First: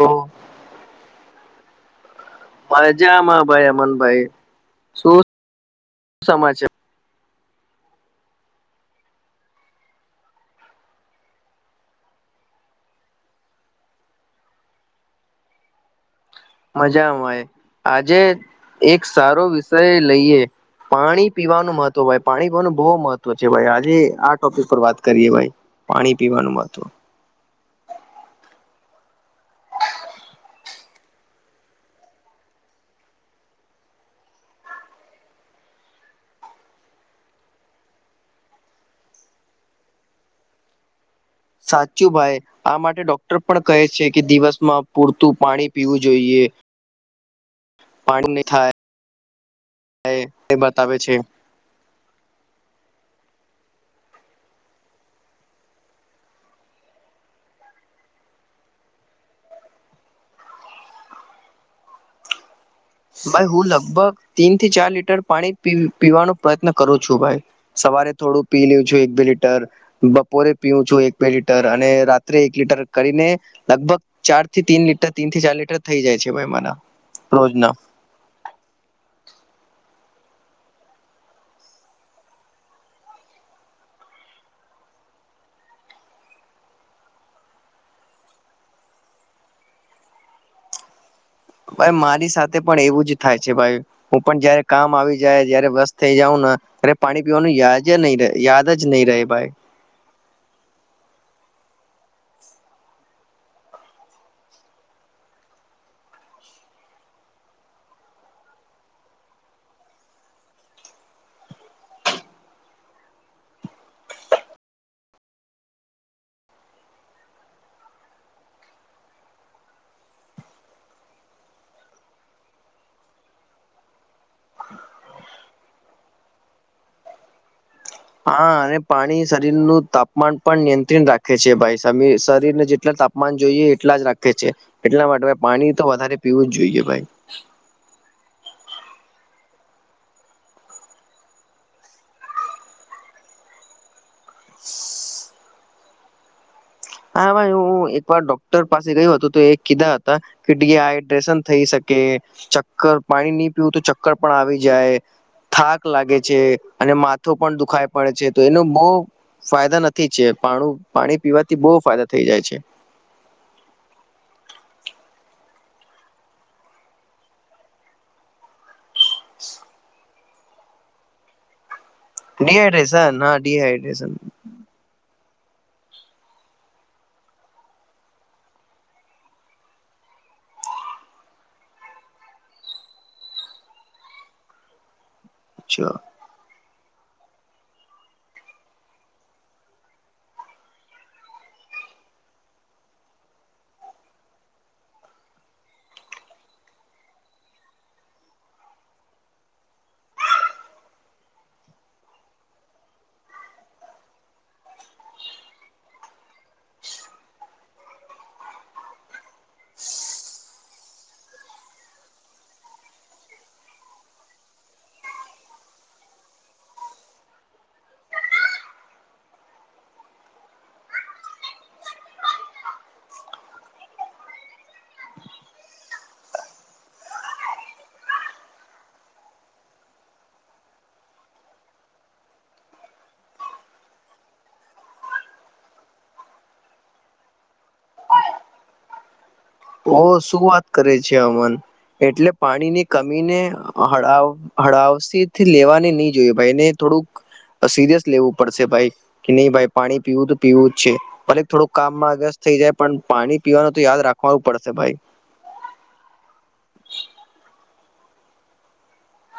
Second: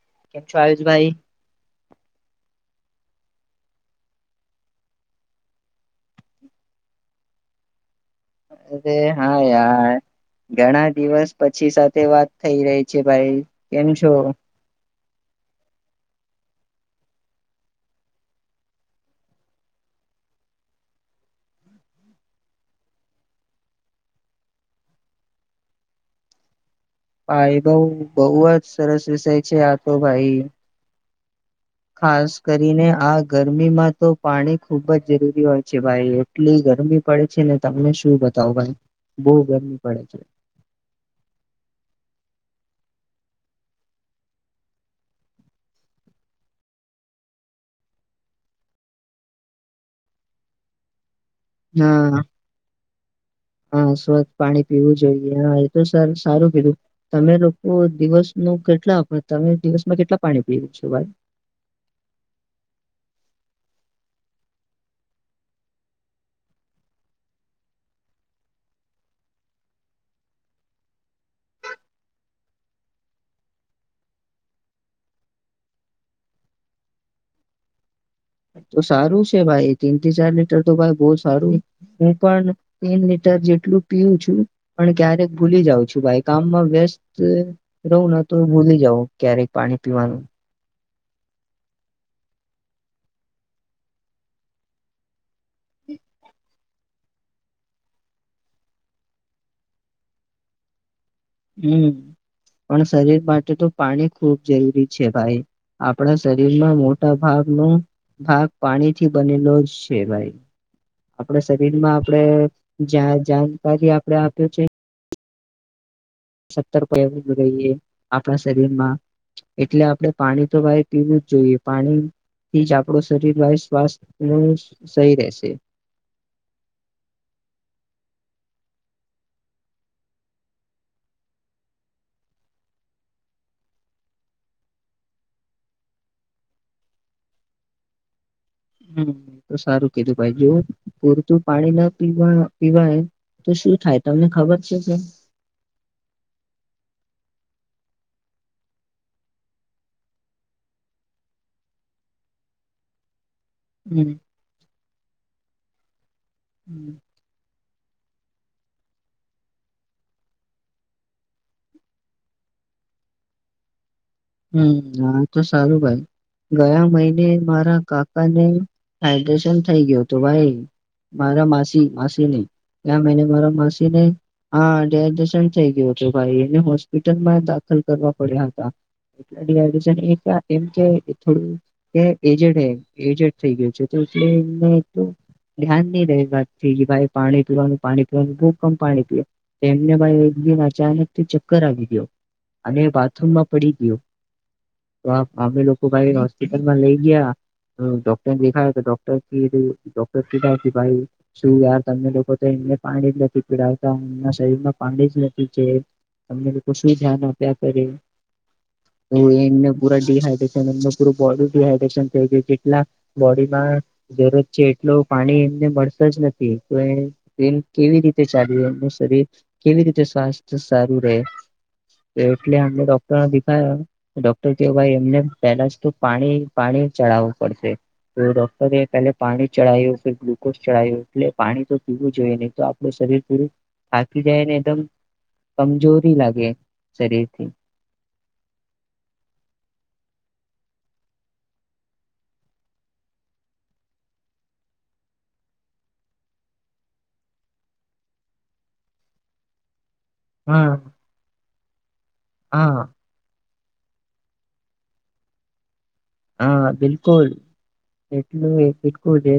તો કેમ છો આયુષભાઈ મજામાં ભાઈ અમન ભાઈ શું સમાચાર અરે હા યાર ઘણા દિવસ પછી સાથે વાત થઈ રહી છે ભાઈ કેમ છો મજામાંય આજે એક સારો વિષય લઈએ પાણી પીવાનું મહત્વ ભાઈ પાણી પીવાનું બહુ મહત્વ છે ભાઈ આજે આ ટોપિક પર વાત કરીએ ભાઈ પાણી પીવાનું મહત્વ ભાઈ બઉ બહુ જ સરસ વિષય છે આ તો ભાઈ ખાસ કરીને આ ગરમીમાં તો પાણી ખુબ જ જરૂરી હોય છે ભાઈ એટલી ગરમી પડે છે ને તમને શું બતાવો ભાઈ બઉ ગરમી પડે છે સાચું ભાઈ આ માટે ડોક્ટર પણ કહે છે કે દિવસમાં પૂરતું પાણી પીવું જોઈએ [inaudible] પાણી ને થાય થાય એ બતાવે છે હા હા સ્વસ્થ પાણી પીવું જોઈએ હા એ તો સર સારું કીધું તમે લોકો દિવસ નો કેટલા વખત તમે દિવસમાં કેટલા પાણી પીવો છો ભાઈ ભાઈ હું લગભગ તીન થી ચાર લીટર પાણી પી પીવાનો પ્રયત્ન કરું છું ભાઈ સવા રે થોડું પી લું છું એક બે લીટર બપોરે પીવું છું એક બે લીટર અને રાત્રે એક લીટર કરીને લગભગ ચાર થી તીન લીટર તીન થી ચાર લીટર થઈ જાય છે ભાઈ મને રોજ ના તો સારું છે ભાઈ તીન થી ચાર લીટર તો ભાઈ બહુ સારું હું પણ તીન લીટર જેટલું પીવું છું પણ ક્યારેક ભૂલી જાઉં છું ભાઈ કામમાં વ્યસ્ત રહું ન તો ભૂલી જાવ ક્યારેક પાણી પીવાનું ભાઈ મારી સાથે પણ એવું જ થાય છે ભાઈ હું પણ જયારે કામ આવી જાય જયારે વ્યસ્ત થઇ જાઉં ને અરે પાણી પીવાનું યાજ નહી રે યાદ જ નહી રહે ભાઈ હમ્મ પણ શરીર માટે તો પાણી ખૂબ જરૂરી છે ભાઈ આપણા શરીરમાં મોટા ભાગનો ભાગ પાણીથી બનેલો છે ભાઈ આપણા શરીરમાં આપણેે જા જાણકારી આપણેે આપ્યો છે. સત્તર પ્રયોગ રહીએ આપણા શરીરમાં એટલે આપણેે પાણી તો ભાઈ પીવું જ જોઈએ પાણી થી જ આપણુ શરીર ભાઈ સ્વાસ્થ્યનુ સહી રહેશે [inaudible] હા અને પાણી શરીરનું તાપમાન પણ નિયંત્રણ રાખે છે ભાઈ શમી શરીરને જેટલા તાપમા માન જોઈએ એટલા જ રાખે છે, એટલા માટે પાણી તો વધારે પીવું જ જોઈએ ભાઈ [inaudible] હમ એ તો સારું કીધું ભાઈ જો પૂરતું પાણી ના પીવા પીવાય તો શું થાય તમને ખબર છે કે હા ભાઈ હું એકવાર ડોક્ટર પાસે ગયો હતો તો એ કીધા હતા કે ડી હાડ્રેશન થઈ શકે ચક્કર પાણીની થયુ તો હમ ચક્કર પણ આવી જાય, થાક લાગે છે, અને માથું પણ દુખાય, પડે છે તો એનો બોવ ફાયદા નથી છે પાણુ પાણી પીવા થી બોવ ફાયદા થઈ જાય છે. હમ હા તો સારું ભાઈ ગયા મહિને મારા કાકાને હાઈડ્રેશન થઈ ગયું હતું ભાઈ મારા માસી માસીને ક્યા ડિહાઈડ્રેશન મહિને હા મારા માસી ને ડિહાઈડ્રેશન હા થઈ ગયુ હતુ ભાઈ એને હોસ્પિટલમાં દાખલ કરવા પડ્યા હતા [unintelligible] એમ કે થોડું એજટ હે એજટ થઈ ગયું છે. એટલે એને તો ધ્યાન અચ્છા ની રહે પા થી કે ભાઈ પાણી પીવાનું પાણી પીવાનું ખૂબ પણ પાણી પીવા એમને ભાઈ એક દિન અચાનકથી ચક કર આવી ગયો અને બાથરૂમમાં પડી ગયો તો અમે લોકો ભાઈ હોસ્પિટલમાં લઈ ગયા ડોક્ટરને દેખાય તો ડોક્ટર કીધું ડોક્ટર કીધા કે ભાઈ શું યાર તમને લોકો તો એને પાણી જ નથી પીડાવતા એમના શરીરમાં પાણી જ નથી તમને લોકો શું ધ્યાન આપ્યા કરે તો એમને પૂરા ડીહાઈડ્રેશન એમ પૂરી બોડી ડડીહાઈડ્રેશન થઈ ગય કેટલાક બોડીમાં જરૂરત છે એટલુ પાણી એમને મળતા જ નથી તો એ એમ કેવી રીતે ચાલીરે એનુ શરીર કેવી રીતે સ્વાસ્થ્ય સારું રહે એટલેને ડોક્ટર ડોક્ટર તેઓ ભાઈ એમને પેલા જ તો પાણી પાણી ચડાવવું પડશે તો ડોક્ટરે કહે પેલે પાણી ચડાવયું ગ્લુકોઝ ચડાવયું એટલે પાણી તો પીવું જોઈએ નહી તો આપડુ શરીર પરુ થાકી જાય ને એકદમ કમજોરી લાગે શરીરથી ઓ શું વાત કરે છે અમન એટલે પાણીની કમી ને હળાવ હળાવસીથી લેવાની ની જોયે ભાઈને તો થોડુંક સિરિયસ લેવું પડશે ભાઈ કે નહી ભાઈ પાણી પીવું તો પીવું હા જ છે, ભલે થોડુંક કામમાં વ્યસ્ત થઈ જાય હા પણ પાણી પીવાનું તો યાદ રાખ હોવું પડશે ભાઈ હા બિલકુલ એટલું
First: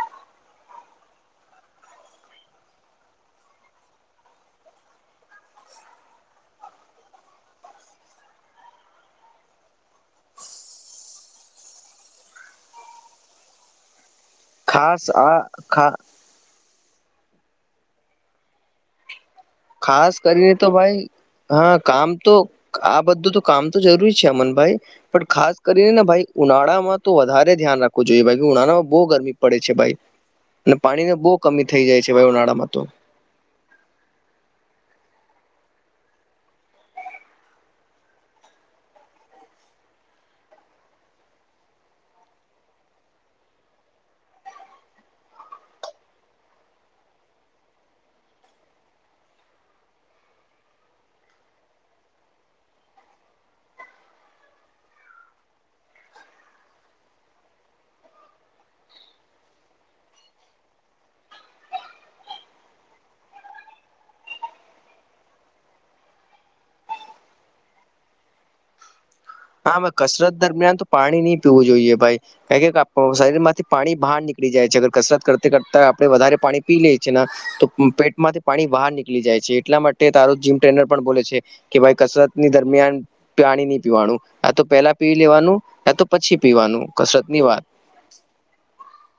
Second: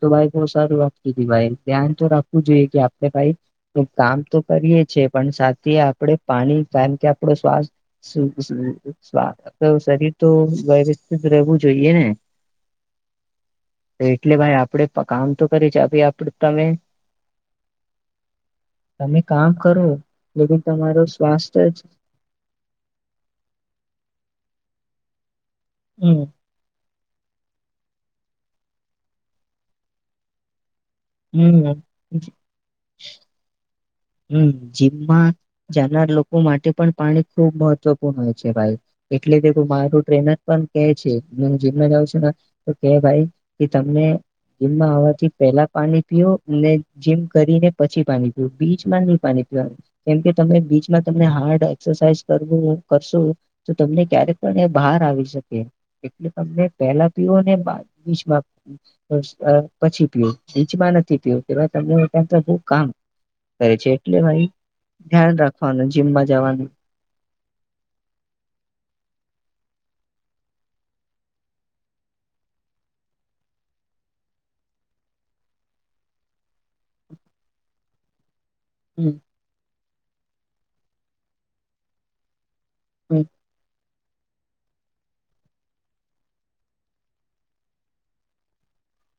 તો ભાઈ બો સારી વાત કીધી ભાઈ ધ્યાન તો રાખવું જોઈએ કે આપણે ભાઈ તો કામ તો કરીએ છે, પણ સાથે આપડે પાણી કારણ કે આપડો શ્વાસ [unintelligible] શ્રવા તો શરીર તો ભયભીત રહેવું જોઈએ ને એટલે ભાઈ આપડે ખાસ પ આ કામ તો કરે છે, ખા ભાઈ આપડે તમે તમે. કામ કરો ખાસ કરીને લેકિન તો ભાઈ તમારો સ્વાસ્થ્ય હા જ કામ તો આ બધું તો કામ તો જરૂરી છે અમન ભાઈ પણ ખાસ કરીને ને હમ ભાઈ ઉનાળામાં તો વધારે ધ્યાન રાખવું જોઈએ ભાઈ ઉનાળમાં બો ગરમી પડે છે ભાઈ અને પાણીને બહુ કમી હમ થઈ જાય છે વાયુનાળામાં તો હમ જીમમાં જનાર લોકો માટે પણ પાણી ખુબ મહત્વપૂર્ણ હોય છે ભાઈ એટલે મારું ટ્રેનર પણ કે છે હું જેમ જાઉં છું તો કે ભાઈ કે તમને જીમમાં આવવાથી પેલા પાણી પીવ અને જીમ કરીને પછી પાણી પીવું બીચમાં નહી પાણી પીવાનું કેમકે તમે બીચમાં તમને હાર્ડ એક્સરસાઇઝ કરવું કરશો તો તમને ક્યારેક પણ એ બહાર આવી શકે એટલે તમને પેલા પીઓ ને પછી પીયો નીચમાં નથી પીયો તેવા તમને તો બહ કામ કરે છે એટલે ભાઈ ધ્યાન રાખવાનું જીમમાં જવાનું [inaudible] હા કસરત દરમિયાન તો પાણી નહી પીવું જોઈએ ભાઈ ક શરીર માંથી પાણી બહાર નીકળી જ છેર કસરત કરતા કરતા આપણેે વધારે પાણી પી લઈ છીએ ને તો પેટમાંથી પાણી બહાર હમ નીકળી જાય છે એટલા માટે તારો જીમ ટ્રેનર પણ બોલે છે કે ભાઈ કસરત ની દરમિયાન હમ. પાણી નહી પીવાનું આ તો પેલા પી લેવાનું તો પછી પીવાનું કસરત ની વાત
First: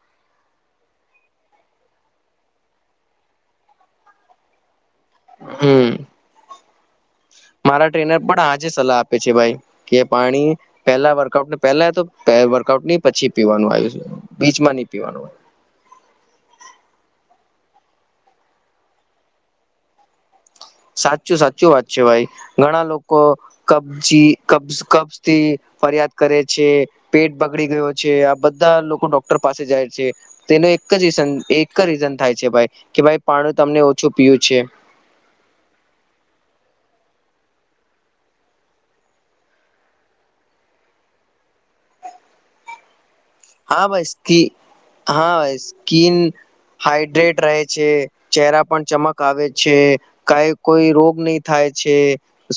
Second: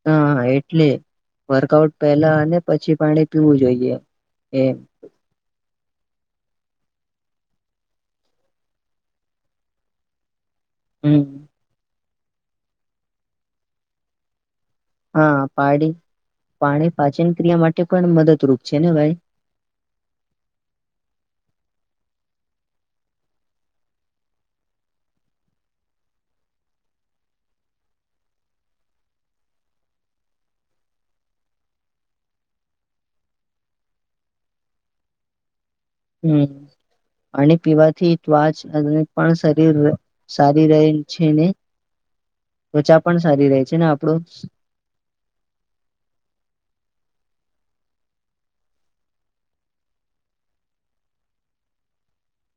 હા એટલે વર્કઆઉટ પેલા અને પછી પાણી પીવું જોઈએ હમ હમ મારા ટ્રેનર પણ આજે સલાહ આપે છે ભાઈ કે પાણી પેલા હમ વર્કઆઉટ પેલા તો વર્કઆઉટ ન પછી પીવાનું આવ્યું છે બી હા પાડી પાણી પાાચીન કિયા માટે પણ મદદરૂપ છે ને ભાઈ સાચું સાચું વાત છે ભાઈ ઘણા લોકો કબજી કબ કબ થી ફરિયાદ કરે છે પેટ બગડી ગયો છે આ બધા લોકો ડોક્ટર પાસે જાય છે તેને એક જ ર એક રીઝન થાય છે ભ કે ભાઈ પાણું તમને ઓછું પીયું છે હમ પાણી પીવાથી ત્વાચ પણ શરીર સારી રહે છે ને તો ચા હા ભાઈ સ્કી હા ભાઈ સ્કીન હાાઈડ્રેટ રહે છે ચરા પણ ચમક આવે છે કઈ કોઈ રોગ નહી થાય છે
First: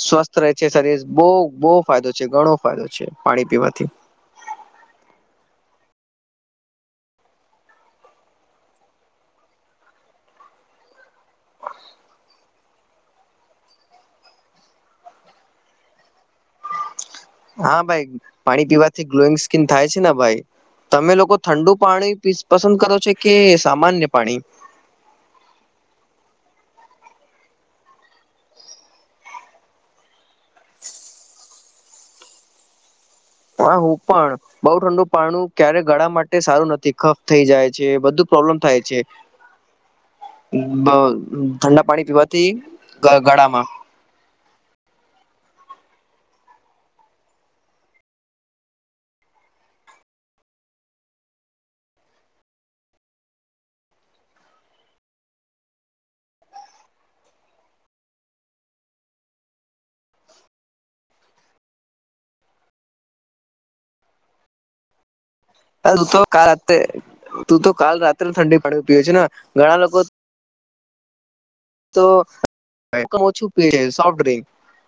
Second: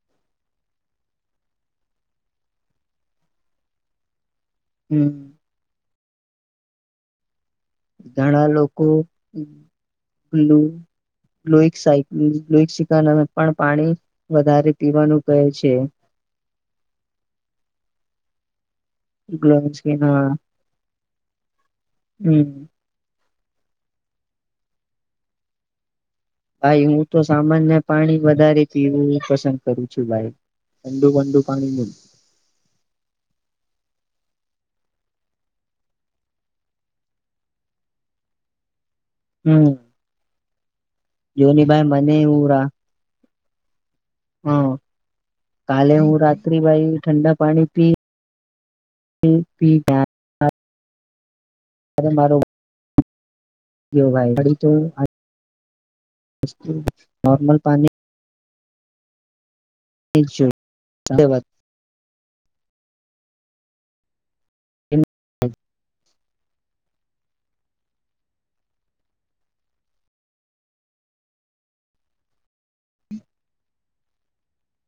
સ્વસ્થ રહે છે શરીર બહ બહુ ફાયદો છે ઘણો ફાયદો છે પાણી પીવાથી હમ ઘણા લોકોલું લોના પણ પાણી વધારે પીવાનું કહે છે [inaudible] હા ભાઈ પાણી પીવા ગ્લોઈંગ ગ્લો સ્કીિન થાય સ્કીન છે ને હા ભાઈ તમે લોકો ઠંડુ પાણીી હમ પસંદ કરો છો કે સામાન્ય પાણી ભાઈ હું તો સામાન્ય પાણી વધારે પીવું પસંદ કરું છું ભાઈ કંદું બંદું પાણી મુૂલ હા હું પણ બઉુ ઠંડુ પાણું ક્યારે ગળા માટે સારું નથી ખફ થઈ જાય છે બધું પ્રોબ્લેમ થાય છે હમ જોની ઠંડા ભાઈ પાણી મને પીવાથી ગળામાં હા કાલે હું રાત્રિ ભાઈ ઠંડા પાણી પી હ પી જા અ્યારે મારોું ગ તો નર્મલ પાણી છે ધન્યવાદ એ આ તું તો કે તું તો કાલ રાત્રે ઠંડી પાડીવી પીયો છેને ઘણા લોકો તો ઓછું પ સોફ્ટ ડ્રિંક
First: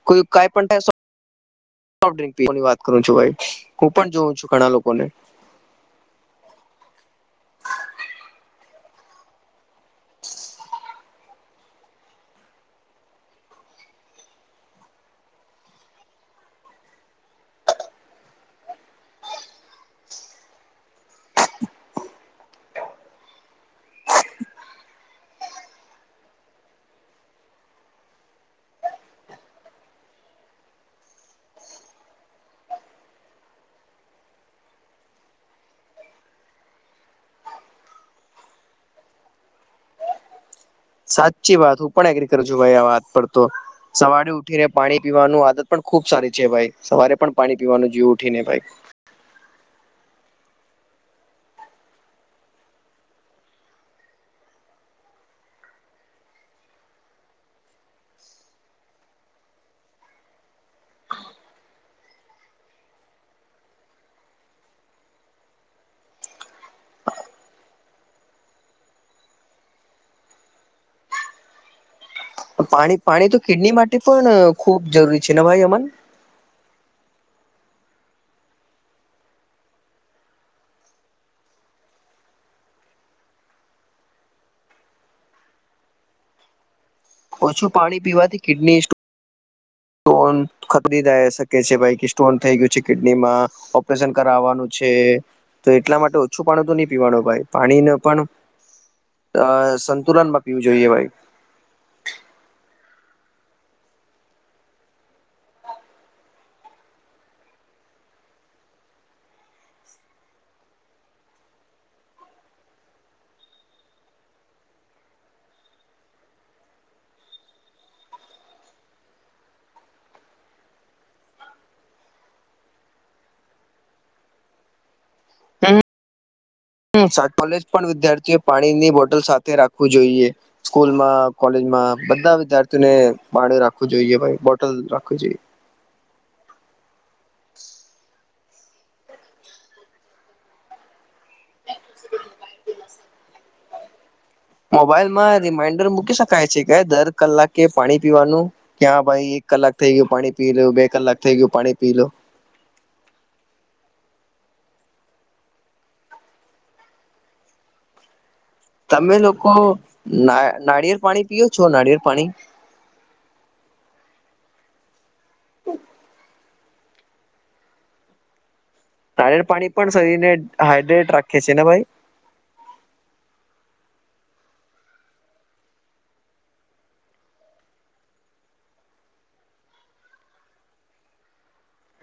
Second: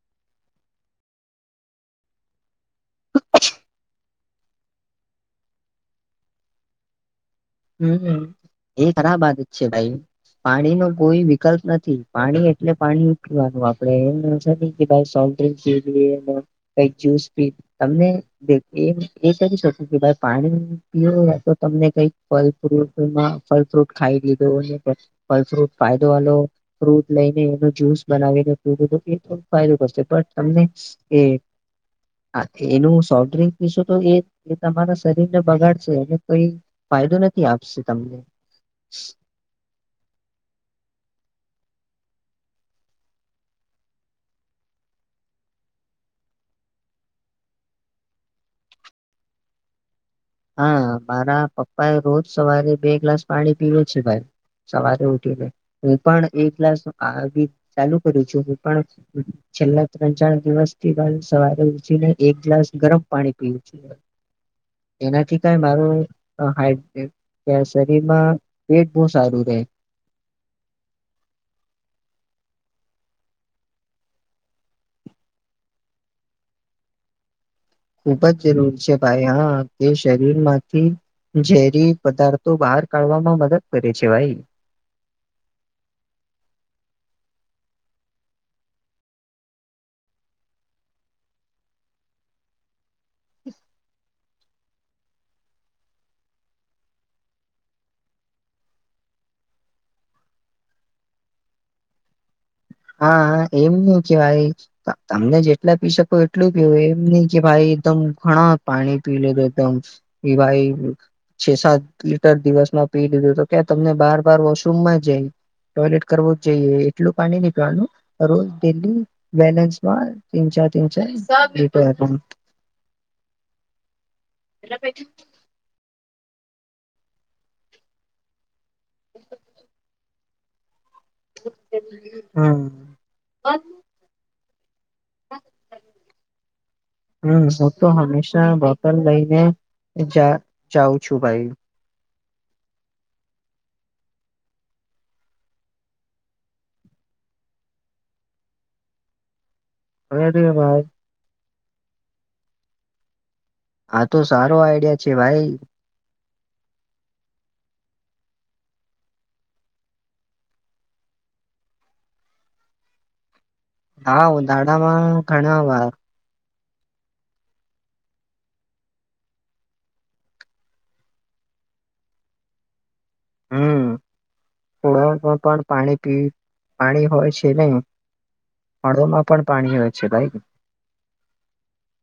કોઈ કઈ પણ થાય સોફ ડ્રકની વાત કરું છું, ભાઈ હું પણ જોઉં છું ઘણા લોકોને હમ્મ એ ખરાબ વાત જ છે ભાઈ. પાણી નો કોઈ વિકલ્પ નથી પાણી એટલે પાણી ઉવાનું આપડે એમ છે, કે ભાઈ જુસ ત કરી શ પાણી પીવું તો તમને કઈક ફલ ફ્રટમાં ફલ ફ્રૂટ ખાઈ લીધો ફલ ફ્રૂટ ફાયદો વાો ફ્રૂટ લઈ જુસ બનાવીને એ થોડ ફાયદો કરશે પણ તમને હા, એનું સોફ્ટ ડ્રિંક પીશું તો એ તમારા શરીર ને બગાડશે એને કઈ- ફાયદો નથી આપશે, તમને સાચી વાત હું પણ એગ્રી કરું છું, ભાઈ આ વાત પર તો સવારે ઉઠીને પાણી પીવાનું આદત પણ ખુબ સારી છે, ભાઈ સવારે પણ પાણી પીવાનું જીવ ઉઠીને ભાઈ [unintelligible] હા, મારા પપ્પા એ રોજ સવારે બે ગ્લાસ પાણી પીવે છે ભાઈ સવારે ઉઠી લે હું પણ એ ક્લાસ આવી ચાલુ કરું છું, હું પણ છેલ્લા ત્રણ ચાર દિવસ થી વાલું સવારે ઉઠીને એક ગ્લાસ ગરમ પાણી પીવું છે. એનાથી કઈ મારું હાઈ ત શરીરમાં પેટ બહુ સારું રહે [unintelligible] પાણી પાણી તો કિડની માટે પણ ખૂબ જરૂરી છે, ને ભાઈ અમન? ખૂબ જ જરૂરી છે ભાઈ હા તે શરીર માંથી ઝેરી પદાર્થો બહાર કાઢવામાં મદદ કરે છે ભાઈ. [unintelligible] ઓછું પાણી પીવાથી કિડની સ્ટોન સોન ખદાય શકે છે ભ સ્ટોન થઈ ગયું છે, કિડની માં ઓપરેશન વાનું છે તો એટલા માટે ઓછું પાણી તો નહી પીવાનું ભાઈ પાણીને પણ અ સંતુલનમાં પીવું જોઈએ ભાઈ, હા, એમ નહી કે ભાઈ તમને જેટલા પી શકો એટલું પીવું એમ નઈ કે ભાઈ એકદમ ઘણા પાણી પી લે તો એકદમ એ ભાઈ છે સાત લીટર દિવસમાં પી દીધું તો ક્યાં તમને બાર બાર વોશરૂમમાં જાય ટોયલેટ કરવું જઈએ, એટલું પાણી ન રોજ ડલી બેલેન્સ માં તન ચારન ચાર રીટ [unintelligible] કોલેજ પણ વિદ્યાર્થીઓ પાણીની બોટલ સાથે રાખવું જોઈએ, સ્કૂલમાં કોલેજમાં બધા હમ વિદ્યાર્થીઓને બાળ રાખવું જોઈએ, ભ હમ્મ હ તો હંમેશા બોટલ લઈને જાઉં છું ભાઈ. [unintelligible] મોબાઈલમાં રિમાઈન્ડર મૂકી શકાય છે? કે દર કલાકે પાણી પીવાનું ક્યાં ભાઈ, એક કલાક થઈ ગયું પાણી અરે પીલું ભાઈ બે કલાક થઈ ગયું પાણી પીલું હા, તો સારો આઈડિયા છે ભાઈ તમે લોકો ના નારિયેળ પાણી પીઓ છો? નારિયેળ પાણી [inaudible] હા દાડામાં ઘણા વા પાણી પણ શરીરને હાઈડ્રેટ રાખે છે, ને ભાઈ? હમ્મ ળમાં પણ પાણી પી પાણી હોય છે નહી, ફળોમાં પણ પાણી હોય છે ભાઈ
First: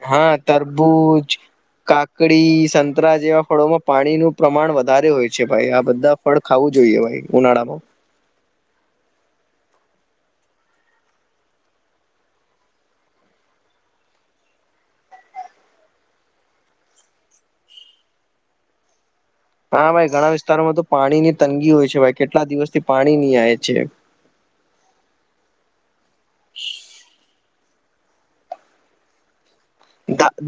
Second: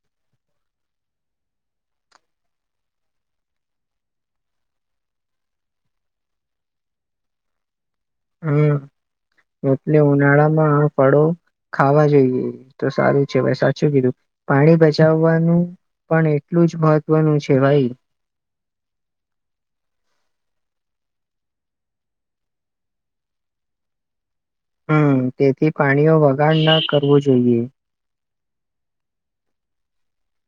હા, તરબૂજ કાકડી સંતરા જેવા ફળોમાં પાણીનુ પ્રમાણ વધારે હોય છે, ભાઈ આ બધા ફળ ખાવું જોઈએ ભાઈ ઉનાળામાં હમ એટલે ઉનાળા માં ફળો ખાવા જોઈએ તો સારું છે સાચું કીધું પાણી બચાવવાનું પણ એટલું જ મહત્વનું છે ભાઈ હા ભાઈ ઘણા વિસ્તારોમાં તો પાણી ની તંગી હોય છે ભાઈ કેટલા દિવસથી પાણી નહી આવે છે હમ તેથી પાણીઓ વગાડ ના કરવું જોઈએ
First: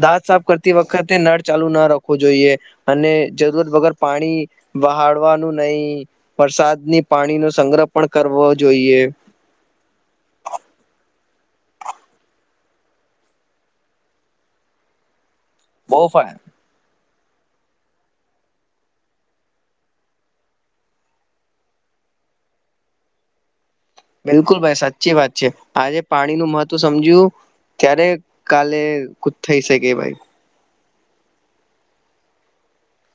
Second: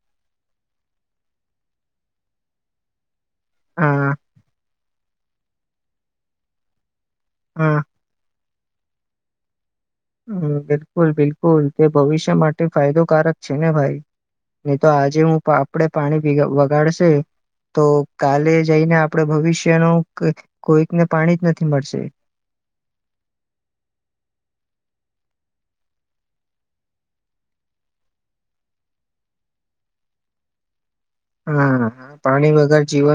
દાંત સાફ કરતી વખતે નળ ચાલુ ના રાખવું જોઈએ અને જરૂરત વગર હા પાણી વહાળવાનું નહી વરસાદની પાણી નો હા સંગ્રહ પણ કરવો જોઈએ હમ બિલકુલ બિલકુલ તે ભવિષ્ય માટે ફાયદોકારક છે ને ભાઈ નહી તો આજે હું આપડે બહુ પાણી ફાય વગાડશે તો કાલે જઈને આપડ ભવિષ્યનું કોઈકને પાણી જ નથી મળશે [inaudible] બિલકુલ ભાઈ સાચી વાત છે આજે પાણી નું મહત્વ સમજ્યું ત્યારે કાલે કુ થઈ શકે ભાઈ હા પાણી વગર જીવન